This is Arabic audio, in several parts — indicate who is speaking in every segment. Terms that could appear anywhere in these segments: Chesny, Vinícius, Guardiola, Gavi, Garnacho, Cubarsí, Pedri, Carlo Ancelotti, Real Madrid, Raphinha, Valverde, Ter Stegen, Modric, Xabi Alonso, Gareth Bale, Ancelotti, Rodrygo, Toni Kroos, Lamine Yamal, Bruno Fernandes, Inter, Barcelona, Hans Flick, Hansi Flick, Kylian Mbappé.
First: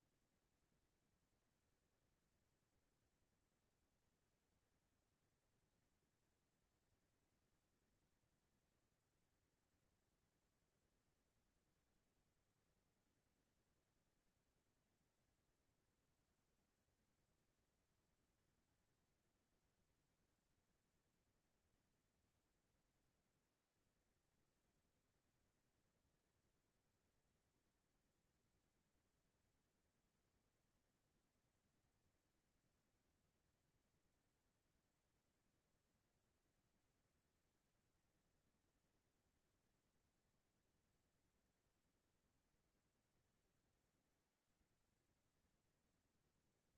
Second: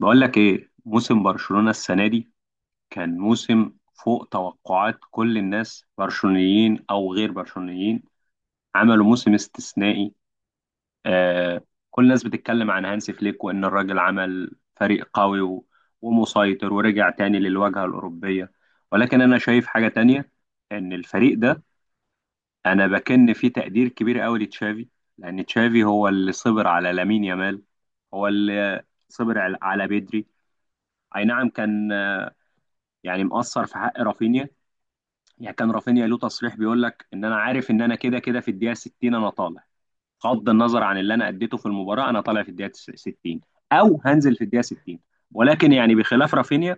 Speaker 1: بقول لك ايه موسم برشلونة السنة دي؟ كان موسم فوق توقعات كل الناس، برشلونيين او غير برشلونيين. عملوا موسم استثنائي. آه كل الناس بتتكلم عن هانسي فليك وان الراجل عمل فريق قوي ومسيطر ورجع تاني للواجهة الأوروبية. ولكن انا شايف حاجة تانية، ان الفريق ده، انا بكن فيه تقدير كبير قوي لتشافي. لان تشافي هو اللي صبر على لامين يامال، هو اللي صبر على بيدري. اي نعم، كان يعني مقصر في حق رافينيا. يعني كان رافينيا له تصريح بيقول لك ان انا عارف ان انا كده كده في الدقيقه 60 انا طالع. بغض النظر عن اللي انا اديته في المباراه، انا طالع في الدقيقه 60 او هنزل في الدقيقه 60. ولكن يعني بخلاف رافينيا،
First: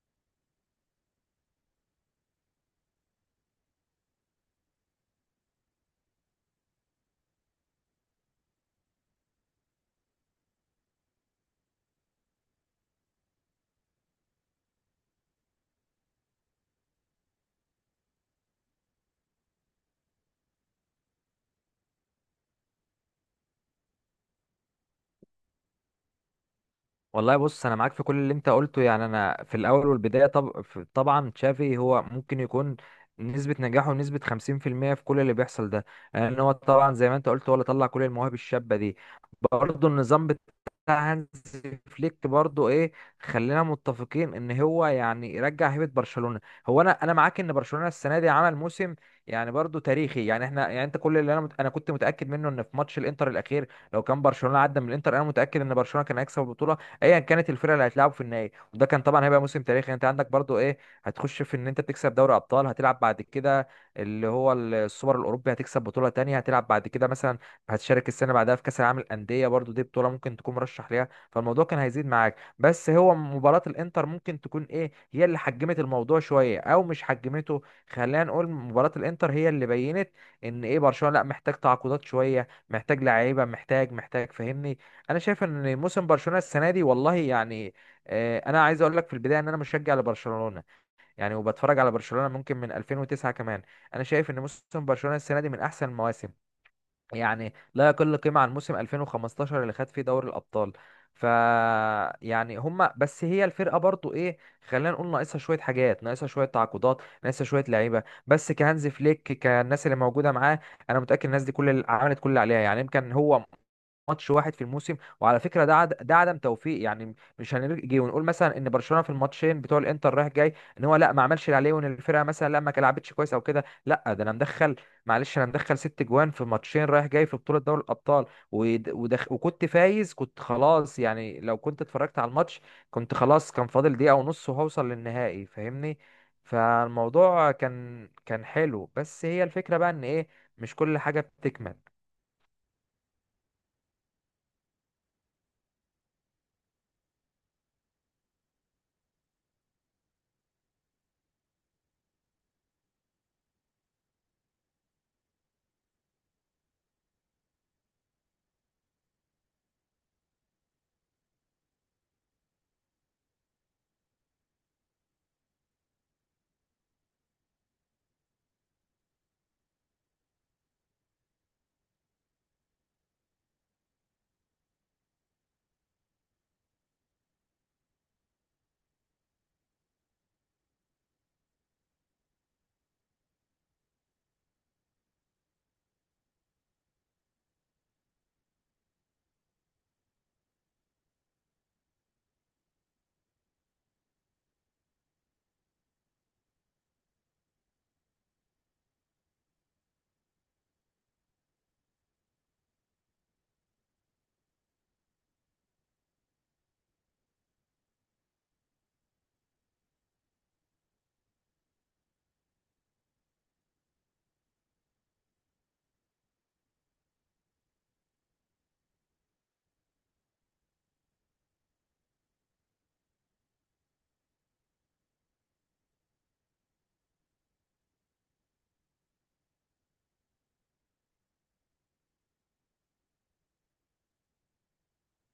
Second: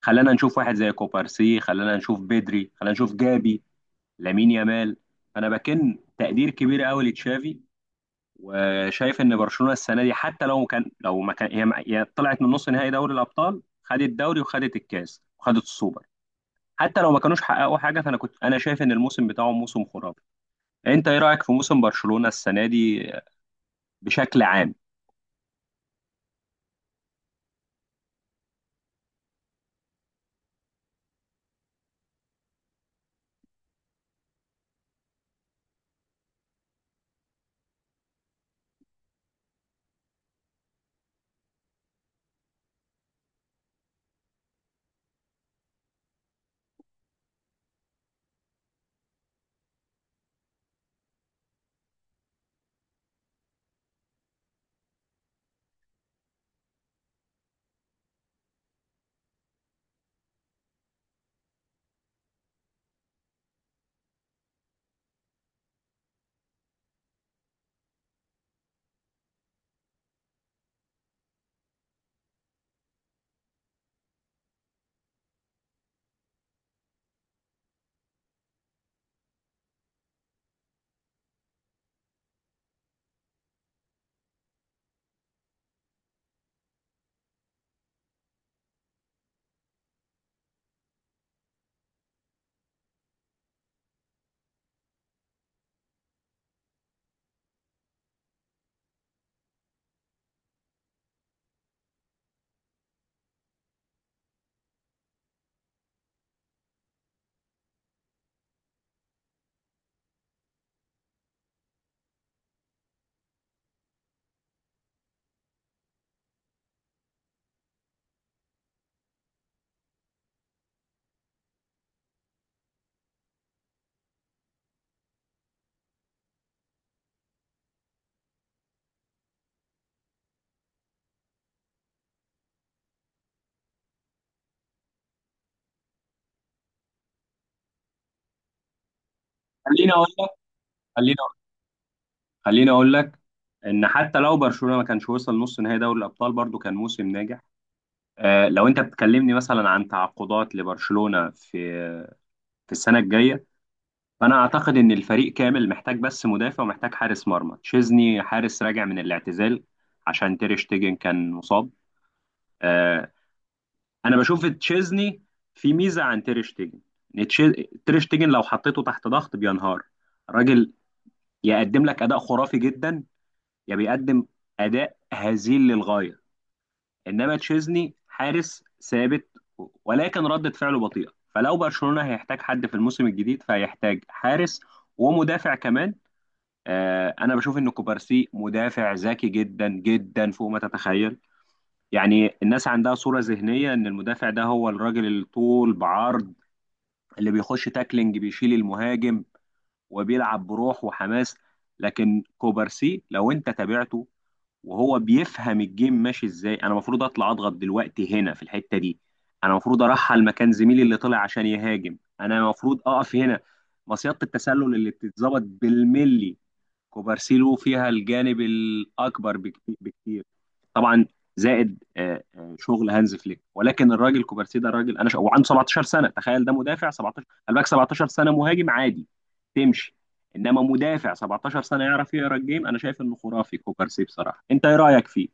Speaker 1: خلانا نشوف واحد زي كوبارسي، خلانا نشوف بدري، خلانا نشوف جابي، لامين يامال. انا بكن تقدير كبير قوي لتشافي، وشايف ان برشلونه السنه دي حتى لو كان، لو ما كان هي طلعت من نص نهائي دوري الابطال، خدت الدوري وخدت الكاس وخدت السوبر. حتى لو ما كانوش حققوا حاجه، فانا كنت، انا شايف ان الموسم بتاعهم موسم خرافي. انت ايه رايك في موسم برشلونه السنه دي بشكل عام؟
Speaker 2: والله بص، انا معاك في كل اللي انت قلته. يعني انا في الاول والبدايه، طبعا تشافي هو ممكن يكون نسبه نجاحه نسبه 50% في المية في كل اللي بيحصل ده. لان هو طبعا زي ما انت قلت، هو اللي طلع كل المواهب الشابه دي. برضه النظام بتاع هانز فليك، برضه ايه، خلينا متفقين ان هو يعني يرجع هيبه برشلونه. هو انا معاك ان برشلونه السنه دي عمل موسم يعني برضه تاريخي. يعني احنا، يعني انت، كل اللي انا كنت متاكد منه ان في ماتش الانتر الاخير، لو كان برشلونه عدى من الانتر انا متاكد ان برشلونه كان هيكسب البطوله ايا كانت الفرقه اللي هتلعبوا في النهائي. وده كان طبعا هيبقى موسم تاريخي. يعني انت عندك برضو ايه، هتخش في ان انت تكسب دوري ابطال، هتلعب بعد كده اللي هو السوبر الاوروبي، هتكسب بطوله تانية، هتلعب بعد كده مثلا هتشارك السنه بعدها في كاس العالم للانديه، برضو دي بطوله ممكن تكون مرشح ليها. فالموضوع كان هيزيد معاك، بس هو مباراه الانتر ممكن تكون ايه، هي اللي حجمت الموضوع شويه او مش حجمته. خلينا نقول مباراه الانتر هي اللي بينت ان ايه، برشلونه لا محتاج تعاقدات شويه، محتاج لعيبه، محتاج، فاهمني. انا شايف ان موسم برشلونه السنه دي والله يعني، آه، انا عايز اقول لك في البدايه ان انا مشجع لبرشلونه. يعني وبتفرج على برشلونه ممكن من 2009 كمان. انا شايف ان موسم برشلونه السنه دي من احسن المواسم، يعني لا يقل قيمه عن موسم 2015 اللي خد فيه دوري الابطال. ف يعني هما بس هي الفرقه برضو ايه، خلينا نقول ناقصها شويه حاجات، ناقصها شويه تعاقدات، ناقصها شويه لعيبه. بس كهانز فليك، كالناس اللي موجوده معاه، انا متاكد الناس دي كل اللي عملت كل اللي عليها. يعني يمكن هو ماتش واحد في الموسم، وعلى فكره ده ده عدم توفيق. يعني مش هنيجي ونقول مثلا ان برشلونه في الماتشين بتوع الانتر رايح جاي ان هو لا، ما عملش اللي عليه، وان الفرقه مثلا لا ما لعبتش كويس او كده. لا، ده انا مدخل، معلش، انا مدخل ست جوان في ماتشين رايح جاي في بطوله دوري الابطال. وكنت فايز، كنت خلاص. يعني لو كنت اتفرجت على الماتش، كنت خلاص كان فاضل دقيقه ونص وهوصل للنهائي، فاهمني. فالموضوع كان حلو، بس هي الفكره بقى
Speaker 1: خليني
Speaker 2: ان
Speaker 1: اقول
Speaker 2: ايه،
Speaker 1: لك،
Speaker 2: مش كل
Speaker 1: خليني
Speaker 2: حاجه
Speaker 1: أقول-
Speaker 2: بتكمل.
Speaker 1: خليني اقول لك ان حتى لو برشلونه ما كانش وصل نص نهائي دوري الابطال، برضو كان موسم ناجح. آه، لو انت بتكلمني مثلا عن تعاقدات لبرشلونه في السنه الجايه، فانا اعتقد ان الفريق كامل محتاج بس مدافع ومحتاج حارس مرمى. تشيزني حارس راجع من الاعتزال عشان تير شتيجن كان مصاب. آه، انا بشوف تشيزني في ميزه عن تير شتيجن. ان تير شتيجن لو حطيته تحت ضغط بينهار. الراجل يقدم لك اداء خرافي جدا، يا بيقدم اداء هزيل للغايه. انما تشيزني حارس ثابت، ولكن ردة فعله بطيئه. فلو برشلونه هيحتاج حد في الموسم الجديد، فهيحتاج حارس ومدافع كمان. انا بشوف ان كوبارسي مدافع ذكي جدا جدا فوق ما تتخيل. يعني الناس عندها صورة ذهنية إن المدافع ده هو الراجل اللي طول بعرض، اللي بيخش تاكلينج بيشيل المهاجم وبيلعب بروح وحماس. لكن كوبارسي لو انت تابعته، وهو بيفهم الجيم ماشي ازاي، انا المفروض اطلع اضغط دلوقتي هنا في الحتة دي، انا المفروض ارحل مكان زميلي اللي طلع عشان يهاجم، انا المفروض اقف هنا. مصيدة التسلل اللي بتتظبط بالملي، كوبارسي له فيها الجانب الاكبر بكتير. طبعا، زائد شغل هانز فليك. ولكن الراجل كوبارسي ده راجل، وعنده 17 سنه. تخيل، ده مدافع 17، قال لك 17 سنه مهاجم عادي، تمشي. انما مدافع 17 سنه يعرف يقرا الجيم، انا شايف انه خرافي كوبارسي بصراحه. انت ايه رايك فيه؟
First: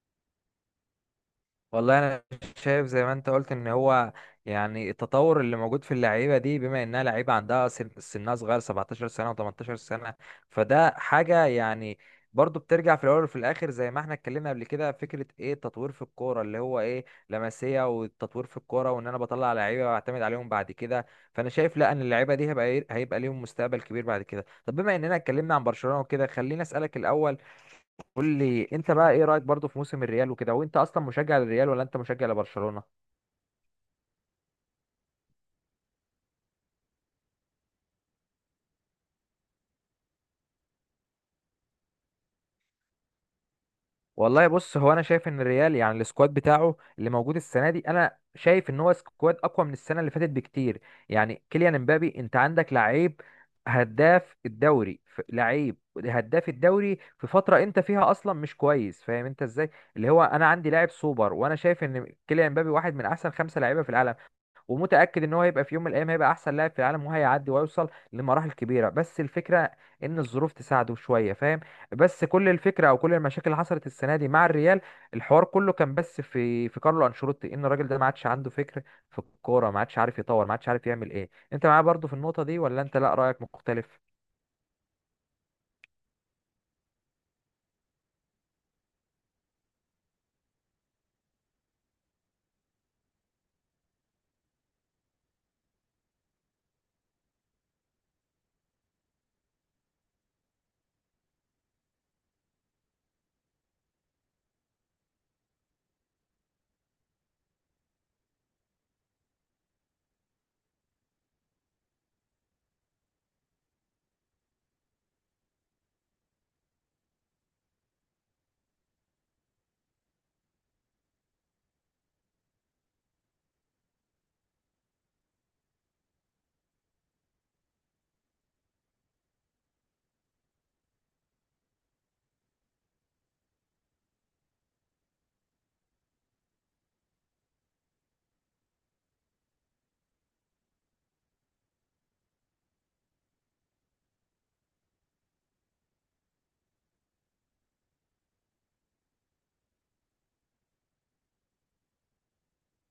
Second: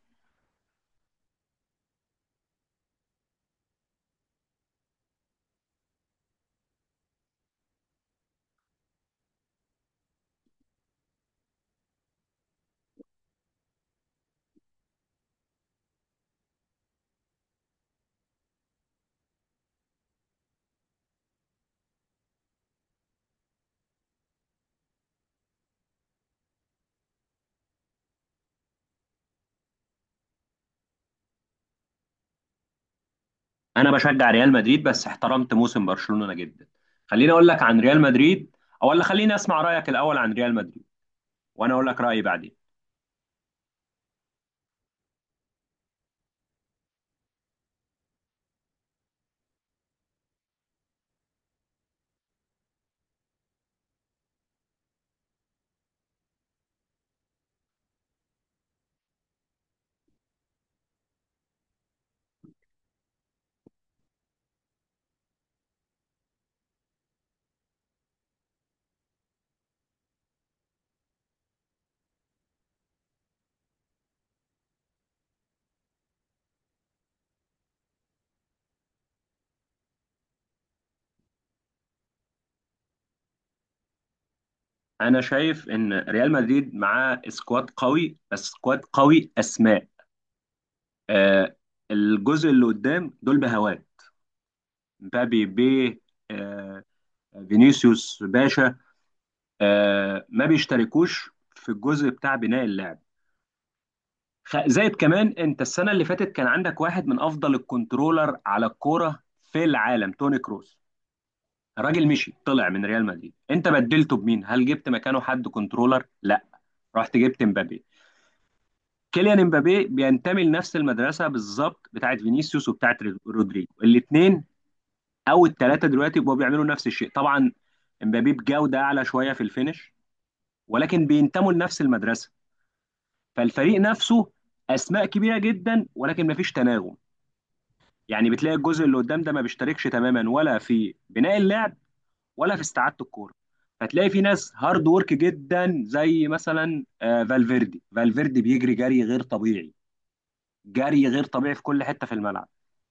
Speaker 2: والله انا شايف زي ما انت قلت ان هو يعني التطور اللي موجود في اللعيبه دي، بما انها لعيبه عندها سنها صغير، 17 سنه و18 سنه، فده حاجه يعني. برضو بترجع في الاول وفي الاخر زي ما احنا اتكلمنا قبل كده، فكره ايه التطوير في الكوره اللي هو ايه لمسيه، والتطوير في الكوره، وان انا بطلع لعيبه واعتمد عليهم بعد كده. فانا شايف لا، ان اللعيبه دي هيبقى إيه، هيبقى ليهم مستقبل كبير بعد كده. طب بما اننا اتكلمنا عن برشلونه وكده، خليني اسالك الاول، قول لي انت بقى ايه رايك برضو في موسم الريال وكده، وانت اصلا مشجع للريال ولا انت مشجع لبرشلونه؟
Speaker 1: انا بشجع ريال مدريد بس احترمت موسم برشلونة جدا. خليني اقول لك عن ريال مدريد، او ولا خليني اسمع رايك الاول عن ريال مدريد وانا اقول لك رايي بعدين.
Speaker 2: والله بص، هو انا شايف ان الريال يعني السكواد بتاعه اللي موجود السنه دي، انا شايف ان هو سكواد اقوى من السنه اللي فاتت بكتير. يعني كيليان امبابي، انت عندك لعيب هداف الدوري، لعيب هداف الدوري في فتره انت فيها اصلا مش كويس، فاهم انت ازاي، اللي هو انا عندي لاعب سوبر. وانا شايف ان كيليان امبابي واحد من احسن خمسه لعيبه في العالم، ومتأكد ان هو هيبقى في يوم من الايام هيبقى احسن لاعب في العالم، وهيعدي وهيوصل لمراحل كبيرة. بس الفكرة ان الظروف تساعده شوية، فاهم. بس كل الفكرة او كل المشاكل اللي حصلت السنة دي مع الريال، الحوار كله كان بس في كارلو انشيلوتي، ان الراجل ده ما عادش عنده فكر في الكورة، ما عادش عارف يطور، ما عادش عارف يعمل ايه. انت معايا برضو في النقطة دي ولا انت لا رأيك مختلف؟
Speaker 1: انا شايف ان ريال مدريد معاه سكواد قوي، بس سكواد قوي اسماء. آه الجزء اللي قدام دول بهواه. مبابي بيه، آه فينيسيوس باشا. ما بيشتركوش في الجزء بتاع بناء اللعب. زائد كمان، انت السنه اللي فاتت كان عندك واحد من افضل الكنترولر على الكوره في العالم، توني كروس. الراجل مشي طلع من ريال مدريد، انت بدلته بمين؟ هل جبت مكانه حد كنترولر؟ لا، رحت جبت مبابي. كيليان امبابي بينتمي لنفس المدرسه بالظبط بتاعت فينيسيوس وبتاعت رودريجو. الاثنين او الثلاثه دلوقتي بقوا بيعملوا نفس الشيء. طبعا امبابي بجوده اعلى شويه في الفينش، ولكن بينتموا لنفس المدرسه. فالفريق نفسه اسماء كبيره جدا ولكن مفيش تناغم. يعني بتلاقي الجزء اللي قدام ده ما بيشتركش تماما، ولا في بناء اللعب ولا في استعاده الكوره. فتلاقي في ناس هارد ورك جدا، زي مثلا فالفيردي بيجري جري غير طبيعي، جري غير طبيعي في كل حته في الملعب،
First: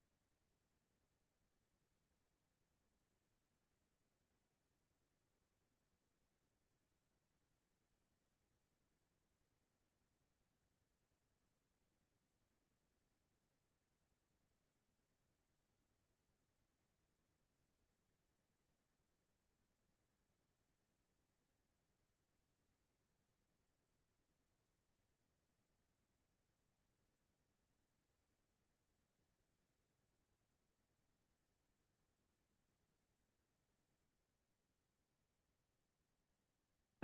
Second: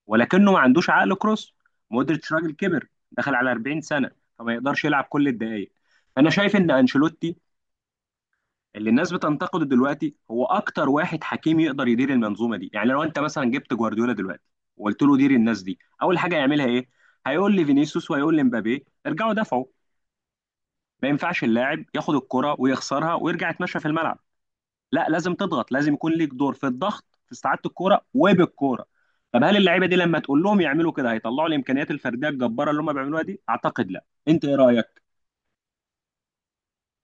Speaker 1: ولكنه ما عندوش عقل كروس. مودريتش راجل كبر، دخل على 40 سنه، فما يقدرش يلعب كل الدقائق. انا شايف ان انشيلوتي اللي الناس بتنتقده دلوقتي، هو اكتر واحد حكيم يقدر يدير المنظومه دي. يعني لو انت مثلا جبت جوارديولا دلوقتي، وقلت له دير الناس دي، اول حاجه يعملها ايه؟ هيقول لي فينيسيوس وهيقول لي مبابي ارجعوا دافعوا. ما ينفعش اللاعب ياخد الكرة ويخسرها ويرجع يتمشى في الملعب. لا، لازم تضغط، لازم يكون ليك دور في الضغط في استعاده الكوره وبالكوره. طب هل اللعيبه دي لما تقول لهم يعملوا كده هيطلعوا الامكانيات الفرديه الجباره اللي هم بيعملوها دي؟ اعتقد لا. انت ايه رايك؟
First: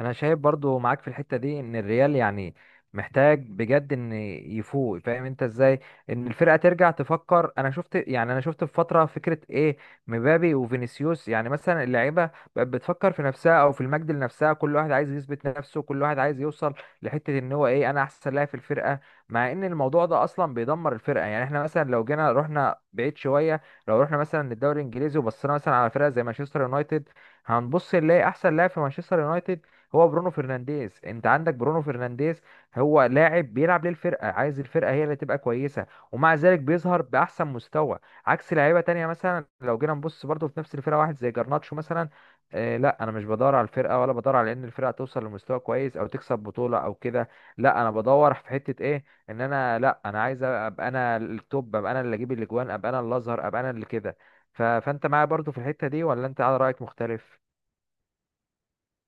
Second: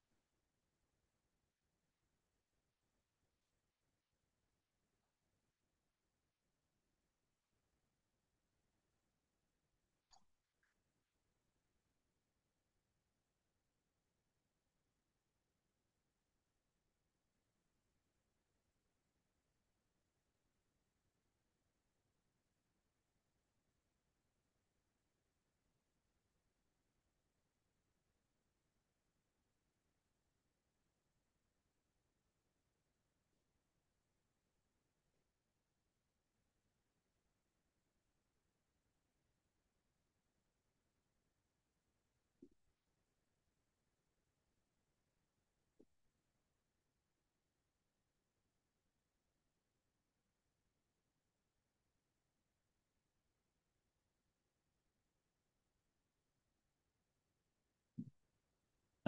Speaker 2: انا شايف برضو معاك في الحتة دي ان الريال يعني محتاج بجد ان يفوق، فاهم انت ازاي، ان الفرقة ترجع تفكر. انا شفت يعني انا شفت في فترة فكرة ايه، مبابي وفينيسيوس، يعني مثلا اللعيبة بقت بتفكر في نفسها او في المجد لنفسها، كل واحد عايز يثبت نفسه، كل واحد عايز يوصل لحتة ان هو ايه، انا احسن لاعب في الفرقة. مع ان الموضوع ده اصلا بيدمر الفرقة. يعني احنا مثلا لو جينا رحنا بعيد شوية، لو رحنا مثلا للدوري الانجليزي وبصينا مثلا على فرقة زي مانشستر يونايتد، هنبص نلاقي احسن لاعب في مانشستر يونايتد هو برونو فرنانديز. انت عندك برونو فرنانديز هو لاعب بيلعب للفرقه، عايز الفرقه هي اللي تبقى كويسه، ومع ذلك بيظهر باحسن مستوى. عكس لعيبه تانية، مثلا لو جينا نبص برضو في نفس الفرقه واحد زي جرناتشو مثلا، آه لا، انا مش بدور على الفرقه، ولا بدور على ان الفرقه توصل لمستوى كويس او تكسب بطوله او كده. لا، انا بدور في حته ايه، ان انا لا، انا عايز ابقى انا التوب، ابقى انا اللي اجيب الاجوان، ابقى انا اللي اظهر، ابقى انا اللي كده. فانت معايا برضو في الحته دي ولا انت على رايك مختلف؟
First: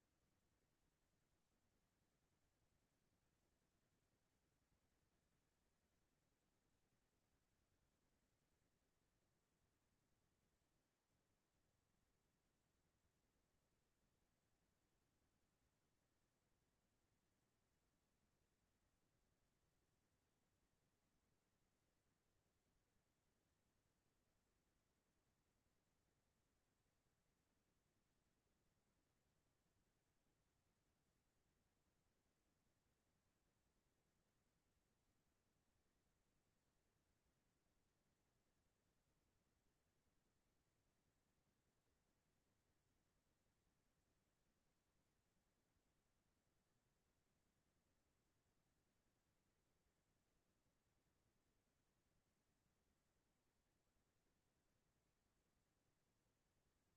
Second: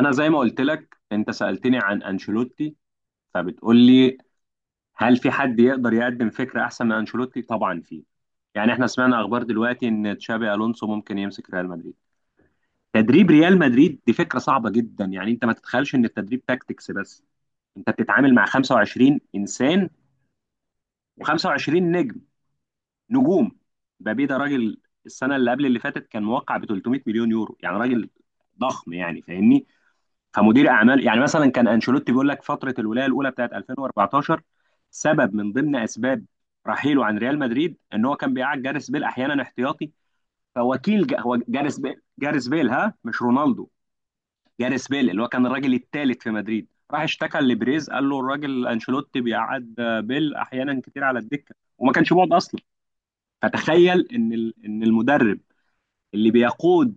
Speaker 1: انا زي ما قلت لك، انت سالتني عن انشيلوتي، فبتقول لي هل في حد يقدر يقدم فكره احسن من انشيلوتي؟ طبعا في. يعني احنا سمعنا اخبار دلوقتي ان تشابي الونسو ممكن يمسك ريال مدريد. تدريب ريال مدريد دي فكره صعبه جدا. يعني انت ما تتخيلش ان التدريب تاكتكس بس، انت بتتعامل مع 25 انسان و25 نجم، نجوم. مبابي ده راجل، السنه اللي قبل اللي فاتت كان موقع ب 300 مليون يورو. يعني راجل ضخم يعني فاهمني. فمدير اعمال، يعني مثلا كان انشيلوتي بيقول لك فتره الولايه الاولى بتاعت 2014، سبب من ضمن اسباب رحيله عن ريال مدريد ان هو كان بيقعد جاريس بيل احيانا احتياطي. هو جاريس بيل، جاريس بيل، ها، مش رونالدو. جاريس بيل اللي هو كان الراجل الثالث في مدريد، راح اشتكى لبريز، قال له الراجل انشيلوتي بيقعد بيل احيانا كتير على الدكه، وما كانش بيقعد اصلا. فتخيل ان المدرب اللي بيقود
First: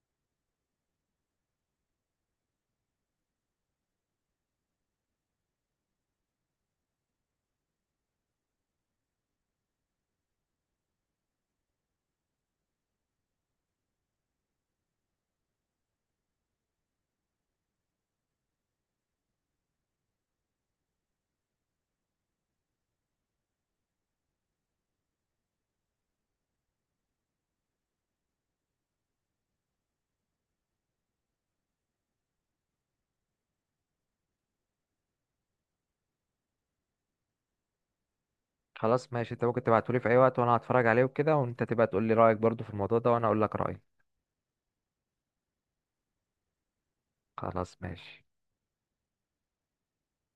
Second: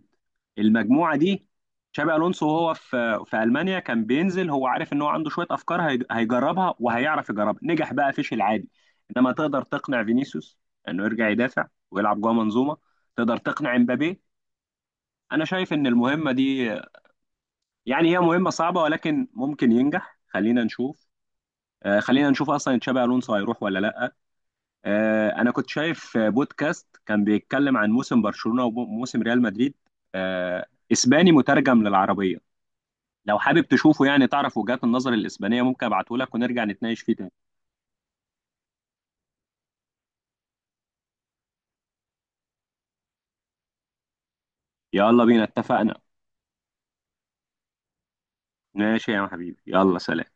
Speaker 1: المجموعه دي. شابي الونسو وهو في المانيا كان بينزل، هو عارف ان هو عنده شويه افكار هيجربها وهيعرف يجربها. نجح بقى فشل عادي. انما تقدر تقنع فينيسيوس انه يرجع يدافع ويلعب جوه منظومه؟ تقدر تقنع امبابي؟ انا شايف ان المهمه دي يعني هي مهمه صعبه ولكن ممكن ينجح. خلينا نشوف. خلينا نشوف اصلا تشابي الونسو هيروح ولا لا. انا كنت شايف بودكاست كان بيتكلم عن موسم برشلونة وموسم ريال مدريد، آه، اسباني مترجم للعربية. لو حابب تشوفه يعني تعرف وجهات النظر الاسبانية، ممكن ابعته لك ونرجع نتناقش فيه تاني.
Speaker 2: خلاص ماشي، انت ممكن تبعتولي في اي وقت، وانا هتفرج عليه وكده، وانت تبقى تقول لي رايك برضو في الموضوع ده، وانا اقول لك رايي.
Speaker 1: يلا بينا، اتفقنا.
Speaker 2: خلاص ماشي.
Speaker 1: ماشي يا حبيبي، يلا سلام.